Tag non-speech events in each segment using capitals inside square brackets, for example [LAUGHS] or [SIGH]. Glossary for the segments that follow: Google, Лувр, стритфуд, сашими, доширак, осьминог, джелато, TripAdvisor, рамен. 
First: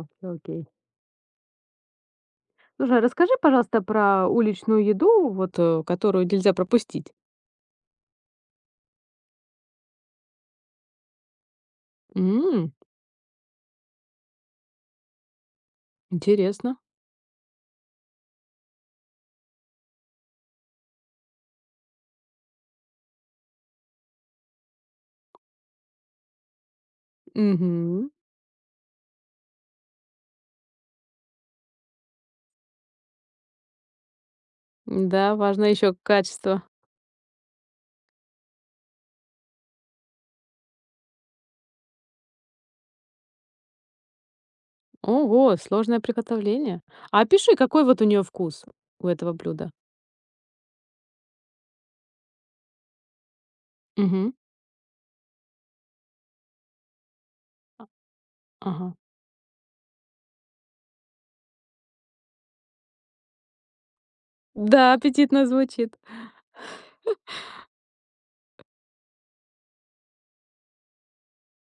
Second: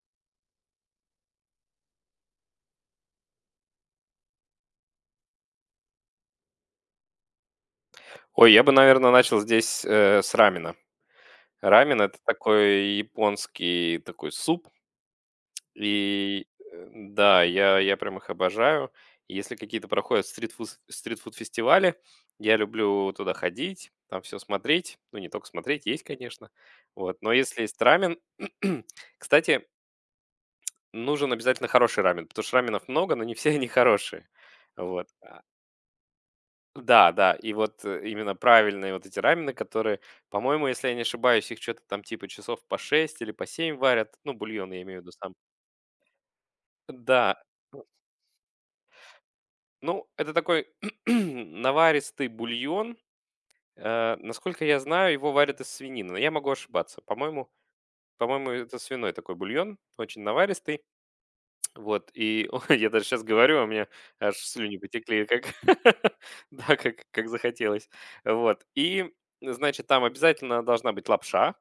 Окей, окей. Слушай, а расскажи, пожалуйста, про уличную еду, вот, которую нельзя пропустить. Ой, я бы, наверное, начал здесь, с рамена. Рамен- это М, такой японский такой суп, и, интересно. Да, я прям их обожаю. Если какие-то проходят стритфуз стритфуд-фестивали, я люблю туда ходить, там все смотреть. Ну, не только смотреть, есть, конечно. Вот, но если есть Мгм. рамен [CLEARS THROAT] кстати, нужен обязательно хороший рамен, потому что раменов много, но не все они хорошие. Вот. Да, важно еще качество. Да, да, и вот, именно правильные вот эти рамены, которые, по-моему, если я не ошибаюсь, их что то там типа часов по 6 или по 7 варят. Ну, бульон, я имею в виду сам. Ого, сложное приготовление. А Да, опиши, какой ну вот у нее вкус, у этого блюда. ну, это такой [CLEARS THROAT] наваристый бульон. Э, Мгм. насколько я знаю, его варят из свинины, но я могу ошибаться. По-моему А, по-моему, это Ага. свиной такой бульон, очень наваристый. Вот, и [LAUGHS] я даже сейчас говорю, а у меня аж слюни Да, потекли, как аппетитно звучит. [LAUGHS] да, как захотелось. Вот, и, значит, там обязательно должна быть лапша,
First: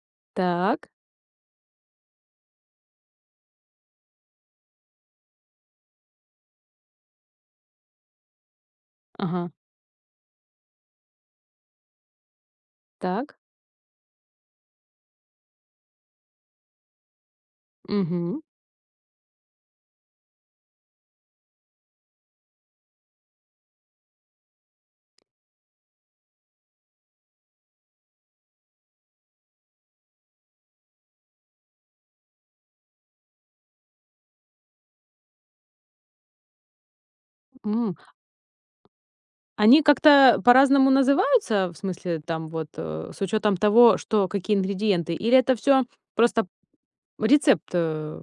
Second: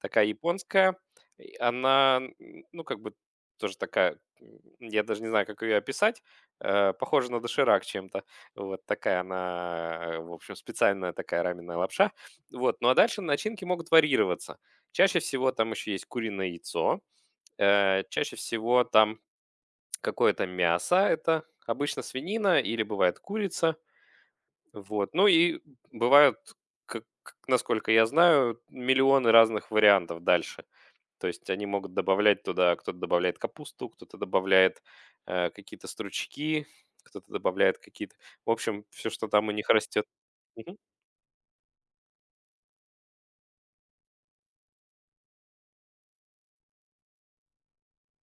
такая Так. японская. И она, ну, как бы тоже такая, я даже не знаю, как ее описать, похожа на доширак чем-то. Вот такая Ага. она, в общем, специальная такая раменная лапша. Вот, ну, а дальше Так. начинки могут варьироваться. Чаще всего там еще есть куриное яйцо, чаще Мгм. всего там какое-то мясо, это обычно свинина или бывает курица. Вот. Ну и бывают, насколько я знаю, миллионы разных вариантов дальше. То есть они могут добавлять туда, кто-то добавляет капусту, кто-то добавляет какие-то стручки, кто-то добавляет М. какие-то... В общем, все, что там у них Они растет. как-то Мгм. по-разному называются, в смысле, там вот, с учетом того, что какие ингредиенты, или это все просто рецепт,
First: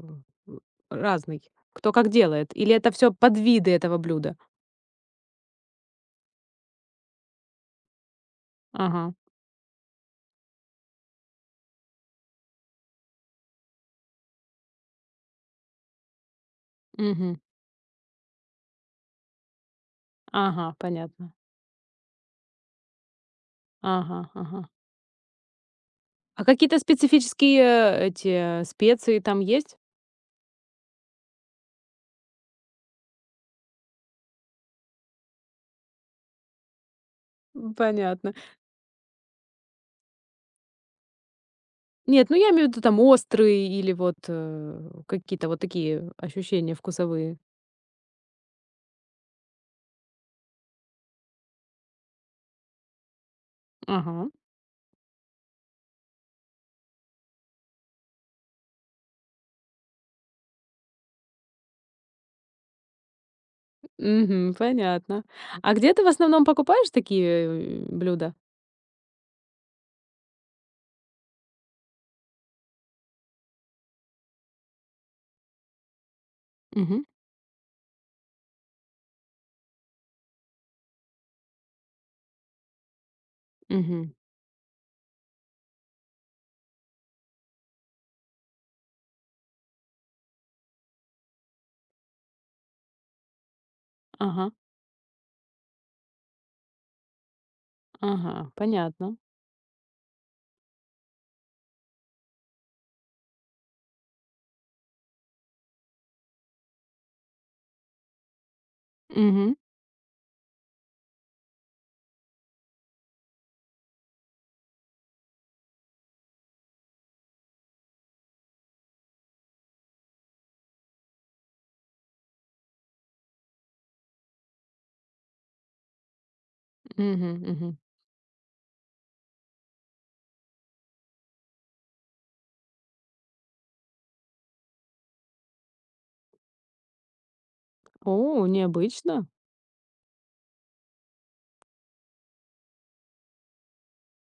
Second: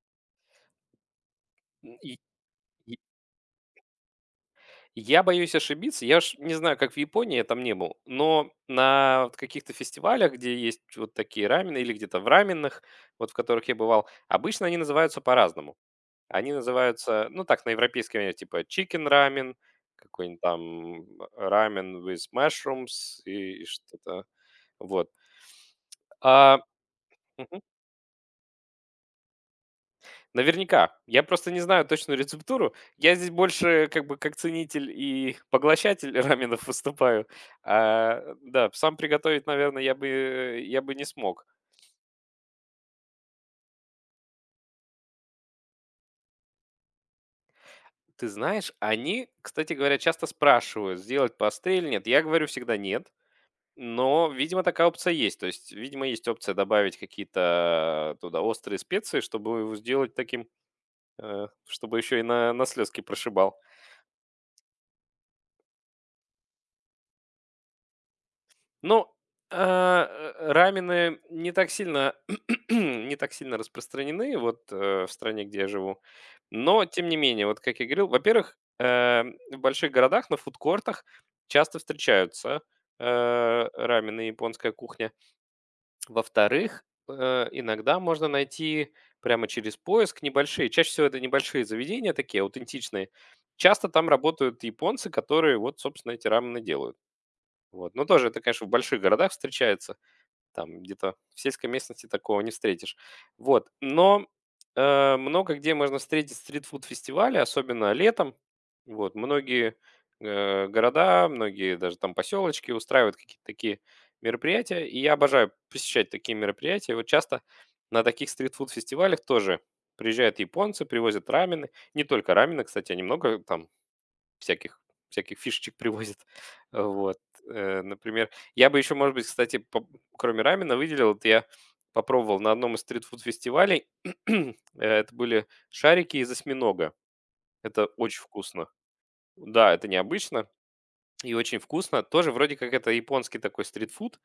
разный. Кто как И- делает. Или это всё подвиды этого блюда? Я боюсь ошибиться. Я ж не знаю, как в Японии, я там не был, но Ага. на вот каких-то фестивалях, где есть вот такие рамены или где-то в раменных, вот в которых я бывал, обычно они называются по-разному. Они называются, Мгм. ну так, на европейский манер, типа chicken рамен, какой-нибудь Ага, там понятно. рамен with mushrooms и Ага, что-то. ага. Вот. А А, какие-то мгм. специфические, эти, специи там есть? Наверняка. Я просто не знаю точную рецептуру. Я здесь больше как бы как ценитель и поглощатель [LAUGHS] раменов выступаю. М, А, понятно. да, сам приготовить, наверное, я бы не смог. Нет, ну я имею в виду там острые или вот, какие-то вот такие ощущения вкусовые. Ты знаешь, они, кстати говоря, часто спрашивают, сделать пастель или нет. Я говорю всегда нет, но, Ага. видимо, такая опция есть. То есть, видимо, есть опция добавить какие-то туда острые специи, чтобы его сделать таким, чтобы еще и на слезки прошибал. Мгм, понятно. А где ты в основном покупаешь такие, блюда? Ну, а, рамены не так сильно [CLEARS THROAT] не так сильно распространены вот, в стране, где я живу. Но Мгм, тем не менее, вот как я говорил, во-первых, в больших городах на фудкортах часто встречаются, мгм. рамены и японская кухня. Во-вторых, иногда можно найти прямо через поиск небольшие, чаще всего это небольшие заведения такие аутентичные. Часто там Ага, работают японцы, которые вот, собственно, эти рамены делают. Вот. Но тоже это, ага, конечно, в больших понятно. городах встречается. Там где-то в сельской местности такого не встретишь. Вот. Но много где можно встретить стритфуд-фестивали, особенно летом. Вот. Мгм, Многие города, многие даже там поселочки устраивают какие-то такие мероприятия. И я обожаю посещать такие мероприятия. Вот часто на таких стритфуд-фестивалях тоже приезжают японцы, привозят рамены. Не только рамены, кстати, они много там всяких всяких фишечек привозят. [LAUGHS] Вот, мгм, мгм. Например. Я бы еще, может быть, кстати, кроме рамена выделил, вот я попробовал на одном из стритфуд-фестивалей. [CLEARS THROAT] Это были шарики из осьминога. Это очень О, вкусно. необычно. Да, это необычно и очень вкусно. Тоже вроде как это японский такой стритфуд.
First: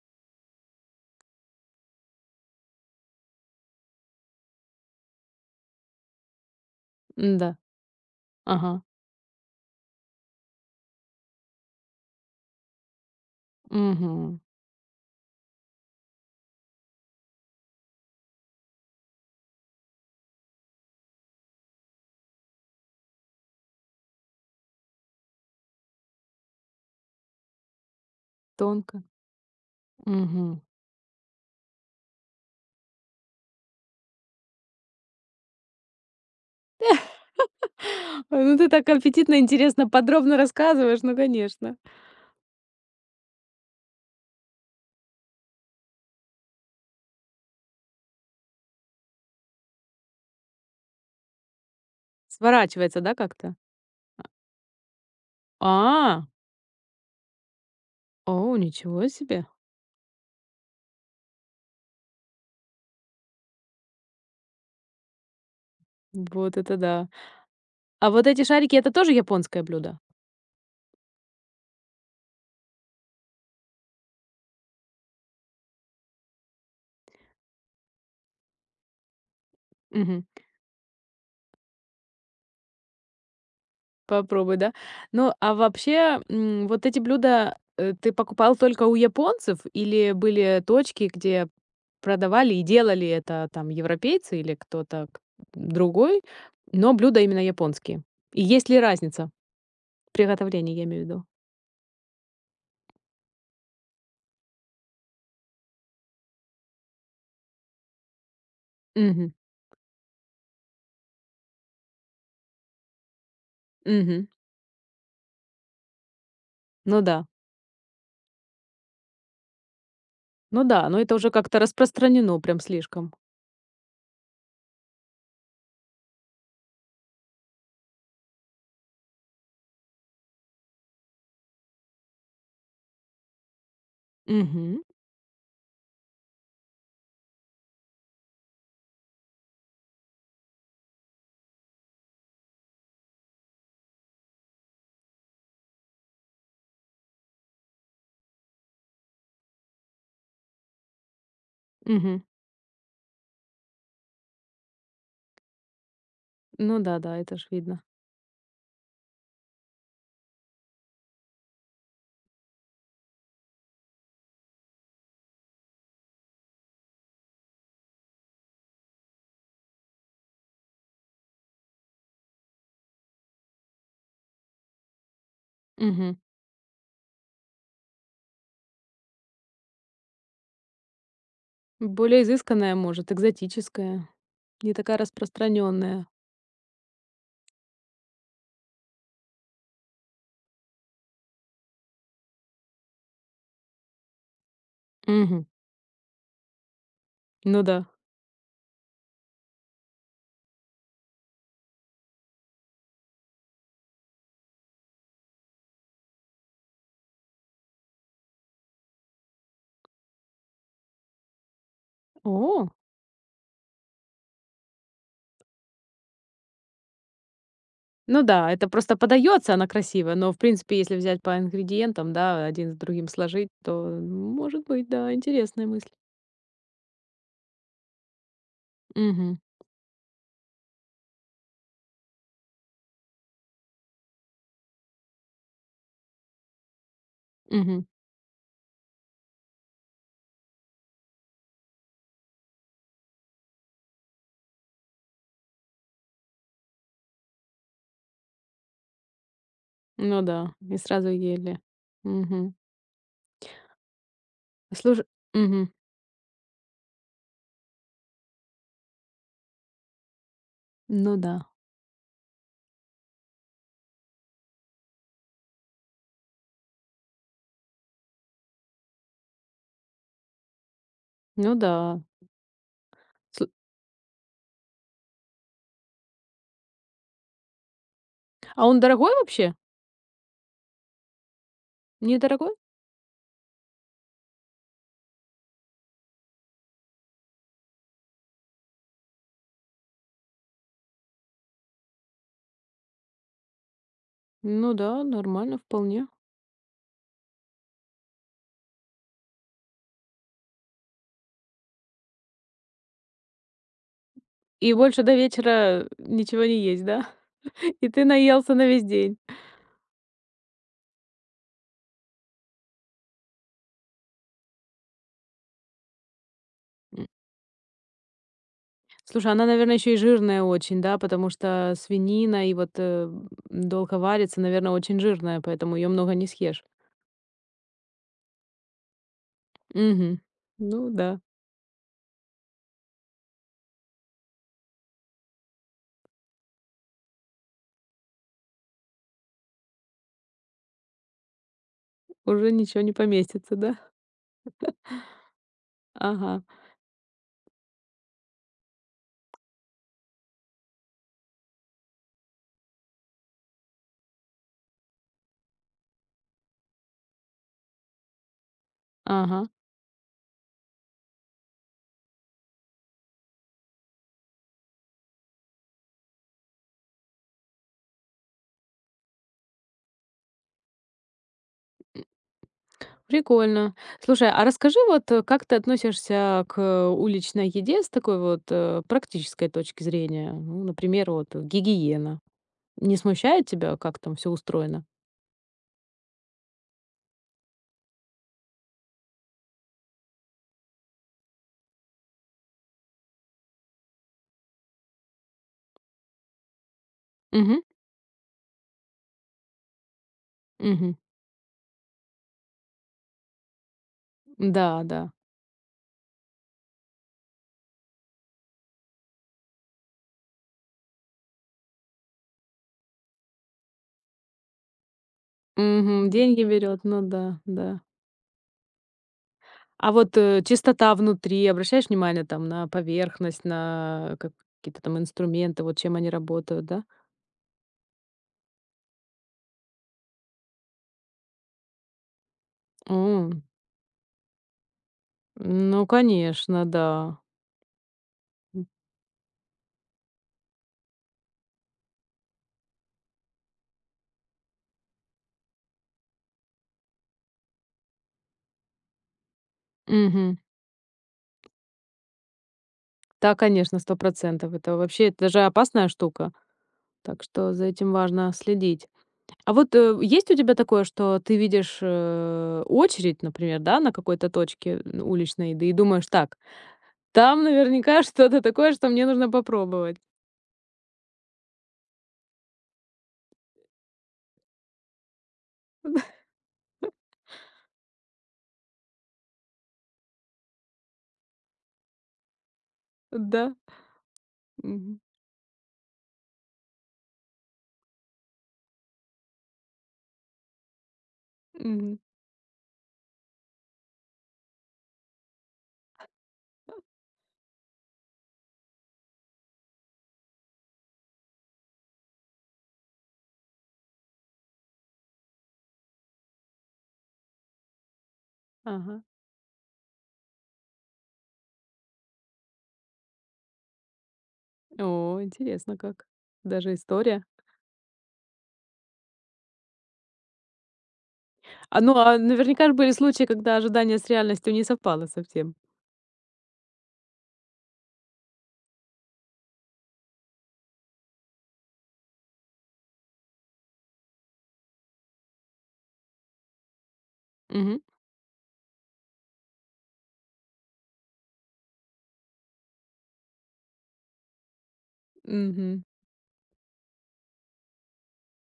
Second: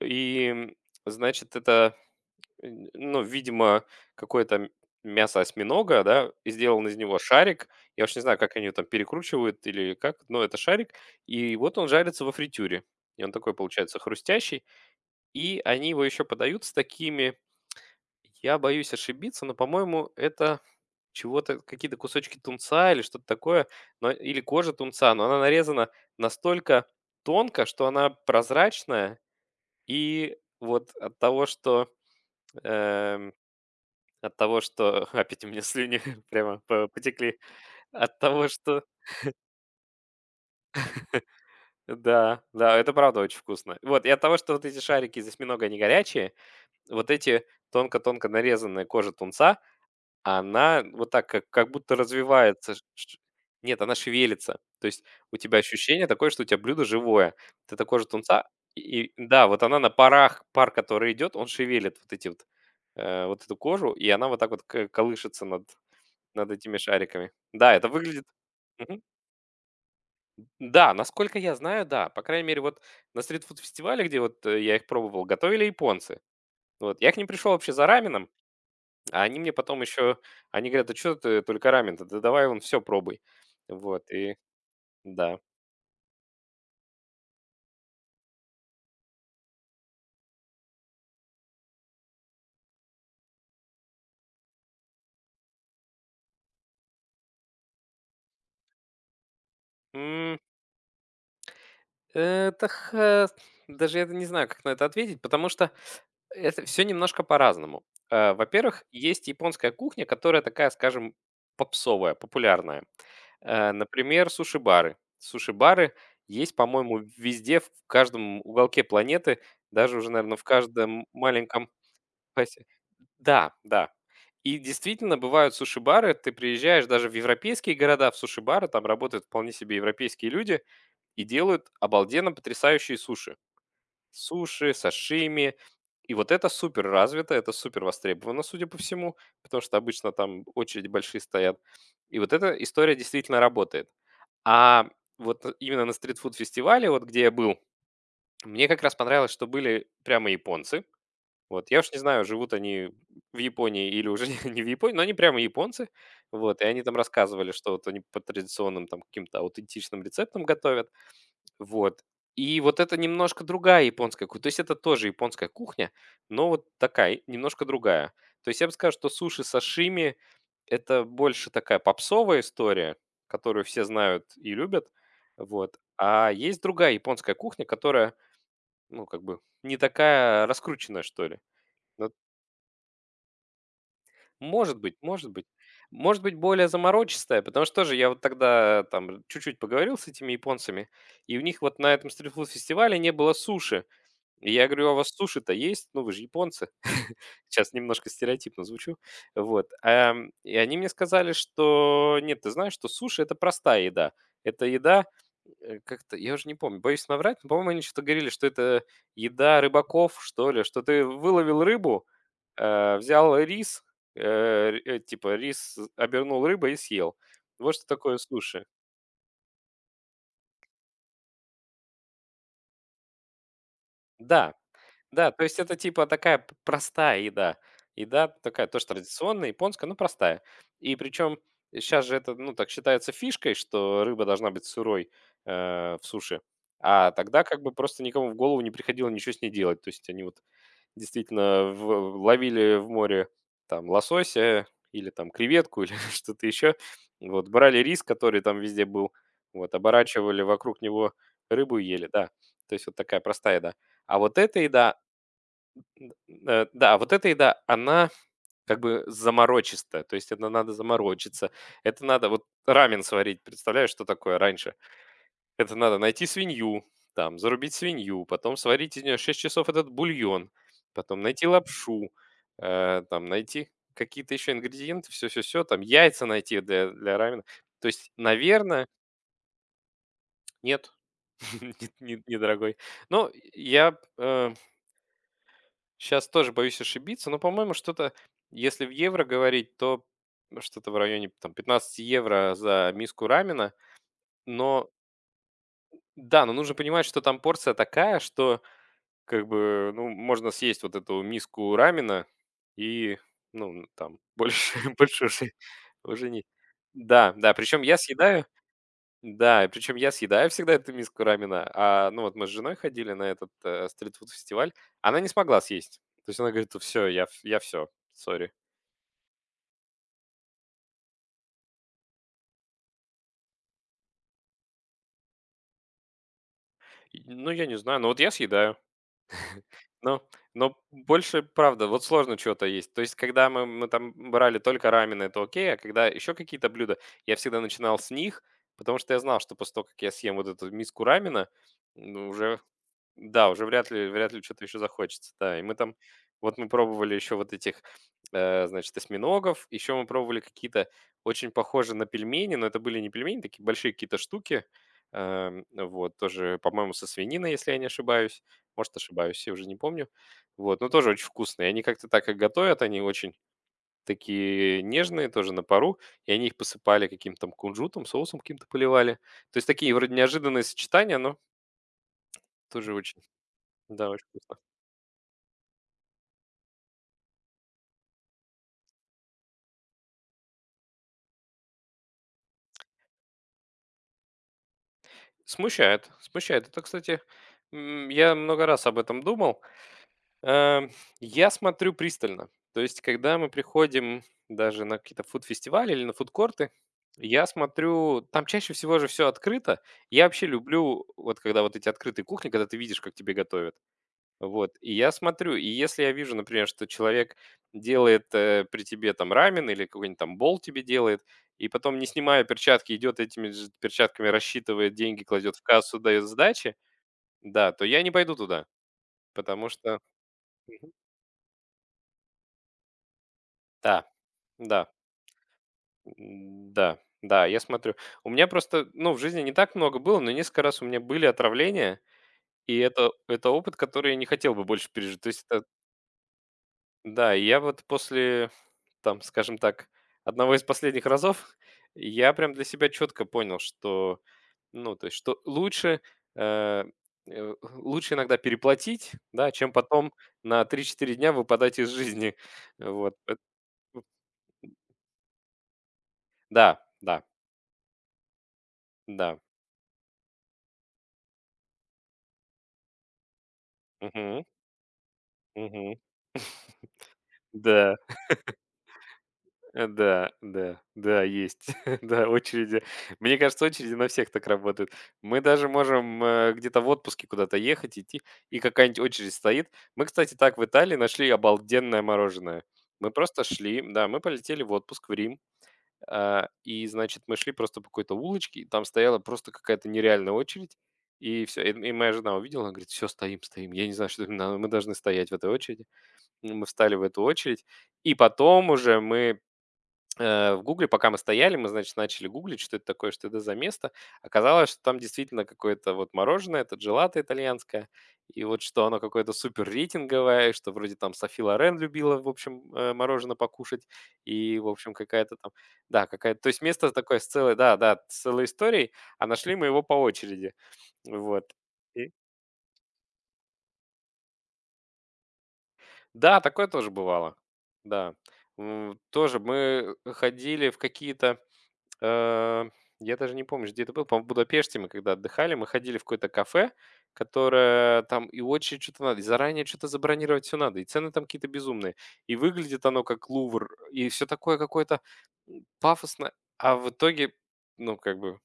И, значит, это... Н ну, видимо, какое-то мясо осьминога, да, и сделан из него Да. шарик. Я уж не знаю, как они его Ага. там перекручивают или как, но это шарик. И вот он жарится во фритюре. И он такой получается Мгм. хрустящий. И они его еще подают с такими, я боюсь ошибиться, но, по-моему, это чего-то, какие-то кусочки тунца или что-то такое, но или кожа тунца, но она нарезана настолько тонко, что она Тонко. прозрачная. И Мгм. вот эм от того, что [LAUGHS] опять у меня слюни [LAUGHS] прямо по потекли. От [LAUGHS] Ой, того, ну ты что... так аппетитно, интересно, подробно рассказываешь. Ну, конечно. Да, да, это правда очень вкусно. Вот, и от того, что вот эти шарики из осьминога, они горячие, вот эти тонко-тонко нарезанная кожа тунца, она вот так как будто развивается. Ш Сворачивается, да, ш как-то? Нет, она шевелится. То есть у тебя ощущение А, такое, что у тебя блюдо живое. Вот эта кожа тунца о, и ничего и себе. да, вот она на парах, пар, который идет, он шевелит вот эти вот, вот эту кожу, и она вот так вот к колышется над Вот этими это да. шариками. Да, это А выглядит... вот эти шарики — это Мгм. тоже японское блюдо? Да, насколько я знаю, да. По крайней мере, вот на стритфуд-фестивале, где вот, я их пробовал, готовили японцы. Вот. Я к ним пришел вообще за раменом, а они мне потом еще Мгм. они говорят: "А что ты только рамен-то? Да давай вон все пробуй". Вот и Попробуй, да. Ну, да. а вообще, м, вот эти блюда, ты покупал только у японцев или были точки, где продавали и делали это там европейцы или другой, но блюда именно японские? И есть ли разница в М, приготовлении, я имею в виду? это х даже я не знаю, как на это ответить, потому что это все немножко по-разному. Во-первых, есть Мгм. японская кухня, которая такая, скажем, попсовая, популярная. Мгм. Например, суши-бары. Суши-бары есть, по-моему, Ну да. везде, в каждом уголке планеты, даже уже, наверное, в Ну да, но каждом это уже как-то маленьком распространено прям поясе. слишком. Да, да. И действительно бывают суши-бары. Ты приезжаешь даже в европейские города, в суши-бары, там работают вполне себе европейские люди и делают обалденно потрясающие суши. Суши, Мгм. сашими. И вот это супер развито, это супер востребовано, судя по всему, потому что обычно там очереди большие стоят. И вот эта история действительно работает. А вот именно на стритфуд-фестивале, вот где я был, мне как раз понравилось, что были прямо японцы. Вот, я уж не Мгм. знаю, живут они в Японии или уже [LAUGHS] не в Японии, но они прямо японцы. Вот, и Ну они там да, да, это ж рассказывали, что видно. вот они по традиционным там каким-то аутентичным рецептам готовят. Вот. И вот это немножко другая японская кухня. То есть это тоже японская кухня, но вот такая, немножко другая. То есть я бы сказал, что суши-сашими– это больше такая попсовая история, которую все знают и любят. Вот. Мгм. А есть другая японская кухня, которая, ну, как бы не такая раскрученная, что ли. Но Более изысканная, может, экзотическая, не может быть, такая может быть. распространенная. Может быть, более заморочистая, потому что тоже я вот тогда там чуть-чуть поговорил с этими японцами, и у них вот на этом стритфуд-фестивале не было суши. И я говорю: "А у вас Мгм. суши-то есть? Ну, вы же японцы". [LAUGHS] Ну Сейчас да. немножко стереотипно звучу. Вот, и они мне сказали, что: "Нет, ты знаешь, что суши- это простая еда". Это еда, как-то, я уже не помню, боюсь наврать, но, по-моему, они что-то говорили, что это еда рыбаков, что ли, что ты выловил рыбу, О! Взял рис, типа рис обернул рыбой и съел. Вот что такое Ну да, суши. это просто подается она красиво, но, в принципе, если взять по ингредиентам, да, один с другим сложить, то, Да. может быть, да, Да, то есть интересная это мысль. типа такая простая еда. Еда такая тоже Мгм. традиционная, японская, но простая. И причем сейчас же это, ну, так считается фишкой, что рыба должна быть сырой в суше. А тогда как бы Мгм. просто никому в голову не приходило ничего с ней делать. То есть они вот действительно ловили в море там лосося или там креветку [LAUGHS] или что-то еще. Вот, брали рис, который там везде был, вот, Ну оборачивали да, и вокруг сразу него ели. рыбу и ели, да. Мгм. То есть вот такая простая еда. А вот эта еда, Слушай, мгм. Да, она как бы заморочистая, то есть это надо Ну да. заморочиться. Это надо вот рамен сварить, представляешь, что такое раньше? Это надо найти свинью, там, зарубить свинью, потом сварить из нее 6 часов этот бульон, потом найти Ну да. лапшу, там, Сл найти какие-то еще ингредиенты, все, все, все, там, яйца найти для рамена. То есть, А он наверное, дорогой вообще? нет, [LAUGHS] нет, Недорогой? недорогой. Но я, э Сейчас тоже боюсь ошибиться, но, по-моему, что-то, если в евро говорить, то что-то в районе там 15 евро за миску рамена. Ну Но да, нормально вполне. да, но нужно понимать, что там порция такая, что как бы, ну, можно съесть вот эту миску рамена и, ну, там И больше [LAUGHS] больше до больше уже вечера уже не... ничего не есть, да? Да, да, [LAUGHS] причем И я ты съедаю наелся на весь день. да, и причем я съедаю всегда эту миску рамена, а, ну, вот мы с женой ходили на этот, стритфуд-фестиваль, она не смогла съесть. То есть она говорит: "Все, я все, сори". Слушай, она, наверное, еще и жирная очень, да, потому что свинина и вот, долго варится, наверное, очень жирная, поэтому ее много не съешь. И, ну, я не знаю, но вот я съедаю. Угу. Ну, но Ну да, больше, правда, вот сложно что то есть. То есть, когда мы там брали только рамены, это окей, а когда еще какие-то блюда, я всегда начинал с них, потому что я знал, что после того, как я съем вот эту миску рамена, ну, уже уже, ничего не да, поместится, уже да? вряд ли что-то еще захочется, да. И мы там, Ага, вот мы пробовали еще вот этих, значит, осьминогов, еще мы пробовали какие-то очень похожие на пельмени, но это были не пельмени, такие большие какие-то штуки, вот, тоже, по-моему, со свининой, если я не ошибаюсь. Может, ага. ошибаюсь, я уже не помню. Вот, но тоже очень вкусные. Они как-то так их готовят, они очень такие нежные, тоже на пару. И они их посыпали каким-то там кунжутом, соусом каким-то поливали. То есть такие вроде неожиданные сочетания, но тоже очень, Прикольно. да, очень Слушай, а вкусно. расскажи вот, как ты относишься к уличной еде с такой вот практической точки зрения? Ну, например, вот гигиена. Не смущает тебя, как там все устроено? Смущает, смущает. Это, кстати, я много раз об этом думал. Эм, я смотрю пристально. То есть, когда мы приходим даже на какие-то фуд-фестивали или на фудкорты, я Угу, смотрю, там чаще всего же все открыто. Я вообще угу. люблю, вот когда вот эти открытые кухни, когда ты видишь, как тебе готовят. Вот, Да, и да. я смотрю, и если я вижу, например, что человек делает, при тебе там рамен или какой-нибудь там бол тебе делает, и потом, не снимая перчатки, идет этими же перчатками, рассчитывает деньги, кладет в кассу, Угу, дает деньги сдачи, берет, ну да, да, да. то я не пойду туда, потому А что. вот, чистота внутри, обращаешь внимание там на поверхность, Да, на как какие-то да. там инструменты, вот чем они работают, да? Да, да, я смотрю. У меня просто, ну, в жизни не так много было, но несколько раз у меня были отравления, и М, это опыт, который я не хотел бы больше пережить. То есть, это, ну, конечно, да. да, и я вот после, там, скажем так, одного из последних разов, я прям для себя четко понял, что, ну, то есть, что лучше, э, лучше иногда переплатить, да, чем потом Мгм. на три-четыре дня выпадать из жизни. [LAUGHS] Вот. Да, конечно, сто процентов. Это вообще это даже опасная штука, Да, да, так что за этим важно следить. да. А вот, есть у тебя такое, что ты видишь, очередь, например, да, на какой-то Мгм, точке, м, уличной еды и мгм. думаешь: "Так, там Да. наверняка [LAUGHS] что-то такое, что мне нужно попробовать". Да, да, да, есть. [LAUGHS] Да, очереди. Мне кажется, очереди на всех так работают. Мы даже можем, где-то в отпуске куда-то ехать, идти, и какая-нибудь очередь стоит. Мы, кстати, так в Италии нашли обалденное мороженое. Мы просто Да. шли, да, мы полетели в Мгм. отпуск в Рим, а, и, значит, мы шли просто по какой-то улочке, и там стояла просто какая-то нереальная очередь, и все. И Мгм. моя жена увидела, она говорит: "Все стоим, стоим". Я не знаю, что нам надо, мы должны стоять в этой очереди. Ну, мы встали в эту очередь, и потом уже мы в "Гугле", пока мы стояли, мы, значит, начали гуглить, что это такое, что это за место. Оказалось, что там действительно какое-то вот мороженое, это джелато итальянское, и вот что оно Ага. какое-то супер рейтинговое, что вроде там Софи Лорен любила, в общем, мороженое покушать, и, в общем, О, какая-то там интересно да, как. какая-то то есть Даже место такое история. с целой да-да, с целой историей, а нашли мы его по очереди. Вот. А, ну, И а наверняка же были случаи, когда ожидание с реальностью не совпало совсем. да, такое тоже бывало. Да. М, тоже мы ходили в какие-то Э, я даже не помню, где это было. По-моему, в Будапеште мы когда отдыхали, мы ходили в какое-то кафе, Мгм. которое там и очень что-то надо, и заранее что-то забронировать все надо, и цены там какие-то безумные, и выглядит оно как Лувр, и все такое какое-то Мгм. пафосно, а в итоге, ну, как бы,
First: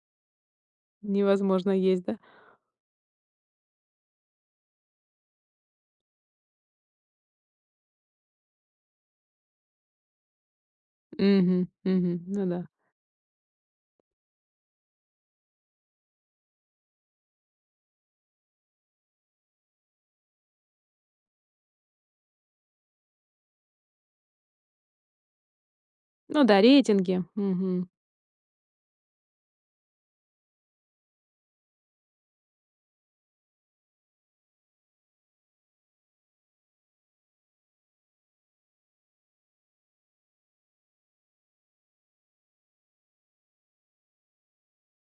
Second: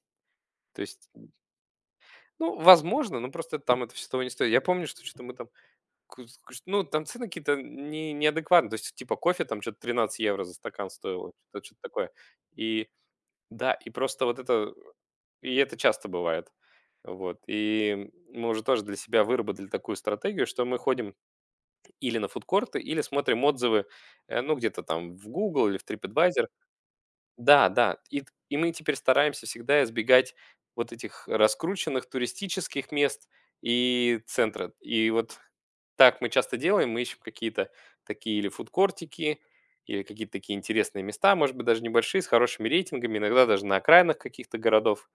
то есть, Невозможно есть, да? ну, возможно, но просто там это все того не стоит. Я помню, что что-то мы там, ну, там цены какие-то не, неадекватные, то есть, типа, кофе там что-то 13 евро за стакан стоило, Мгм. что-то такое. Мгм. Ну да. И да, и просто вот это. И это часто бывает. Вот. И мы уже тоже для себя выработали такую стратегию, что мы ходим или на фудкорты, или смотрим отзывы, ну, где-то там в Google или в Ну TripAdvisor. да, рейтинги. Да, Мгм. да. И мы теперь стараемся всегда избегать вот этих раскрученных туристических мест и центра. И вот так мы часто делаем. Мы ищем какие-то такие или фудкортики, или какие-то такие интересные места, может быть, даже небольшие, с хорошими рейтингами, иногда даже на окраинах каких-то городов.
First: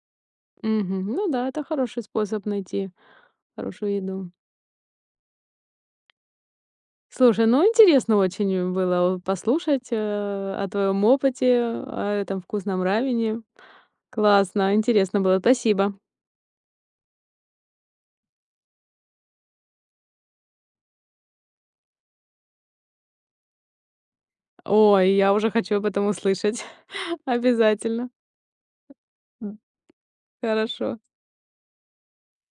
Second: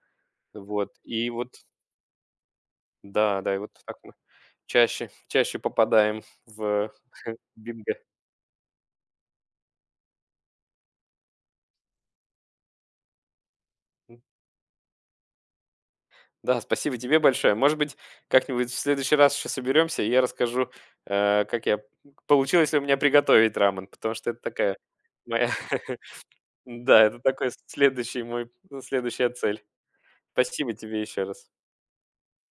Вот. Мгм. Ну И да, это вот хороший способ найти да, да, и вот хорошую так мы еду. чаще попадаем в Слушай, ну бинго. интересно очень было послушать, о твоем опыте, о этом вкусном рамене. М. Классно, интересно было. Спасибо. Да, спасибо тебе большое. Может быть, как-нибудь в следующий раз еще соберемся, и я расскажу, как я получилось ли у меня приготовить рамен, потому что это такая Ой, я моя уже хочу об [LAUGHS] этом услышать. Да, это [LAUGHS] такой Обязательно. следующий мой следующая цель. Спасибо Хорошо. тебе еще раз.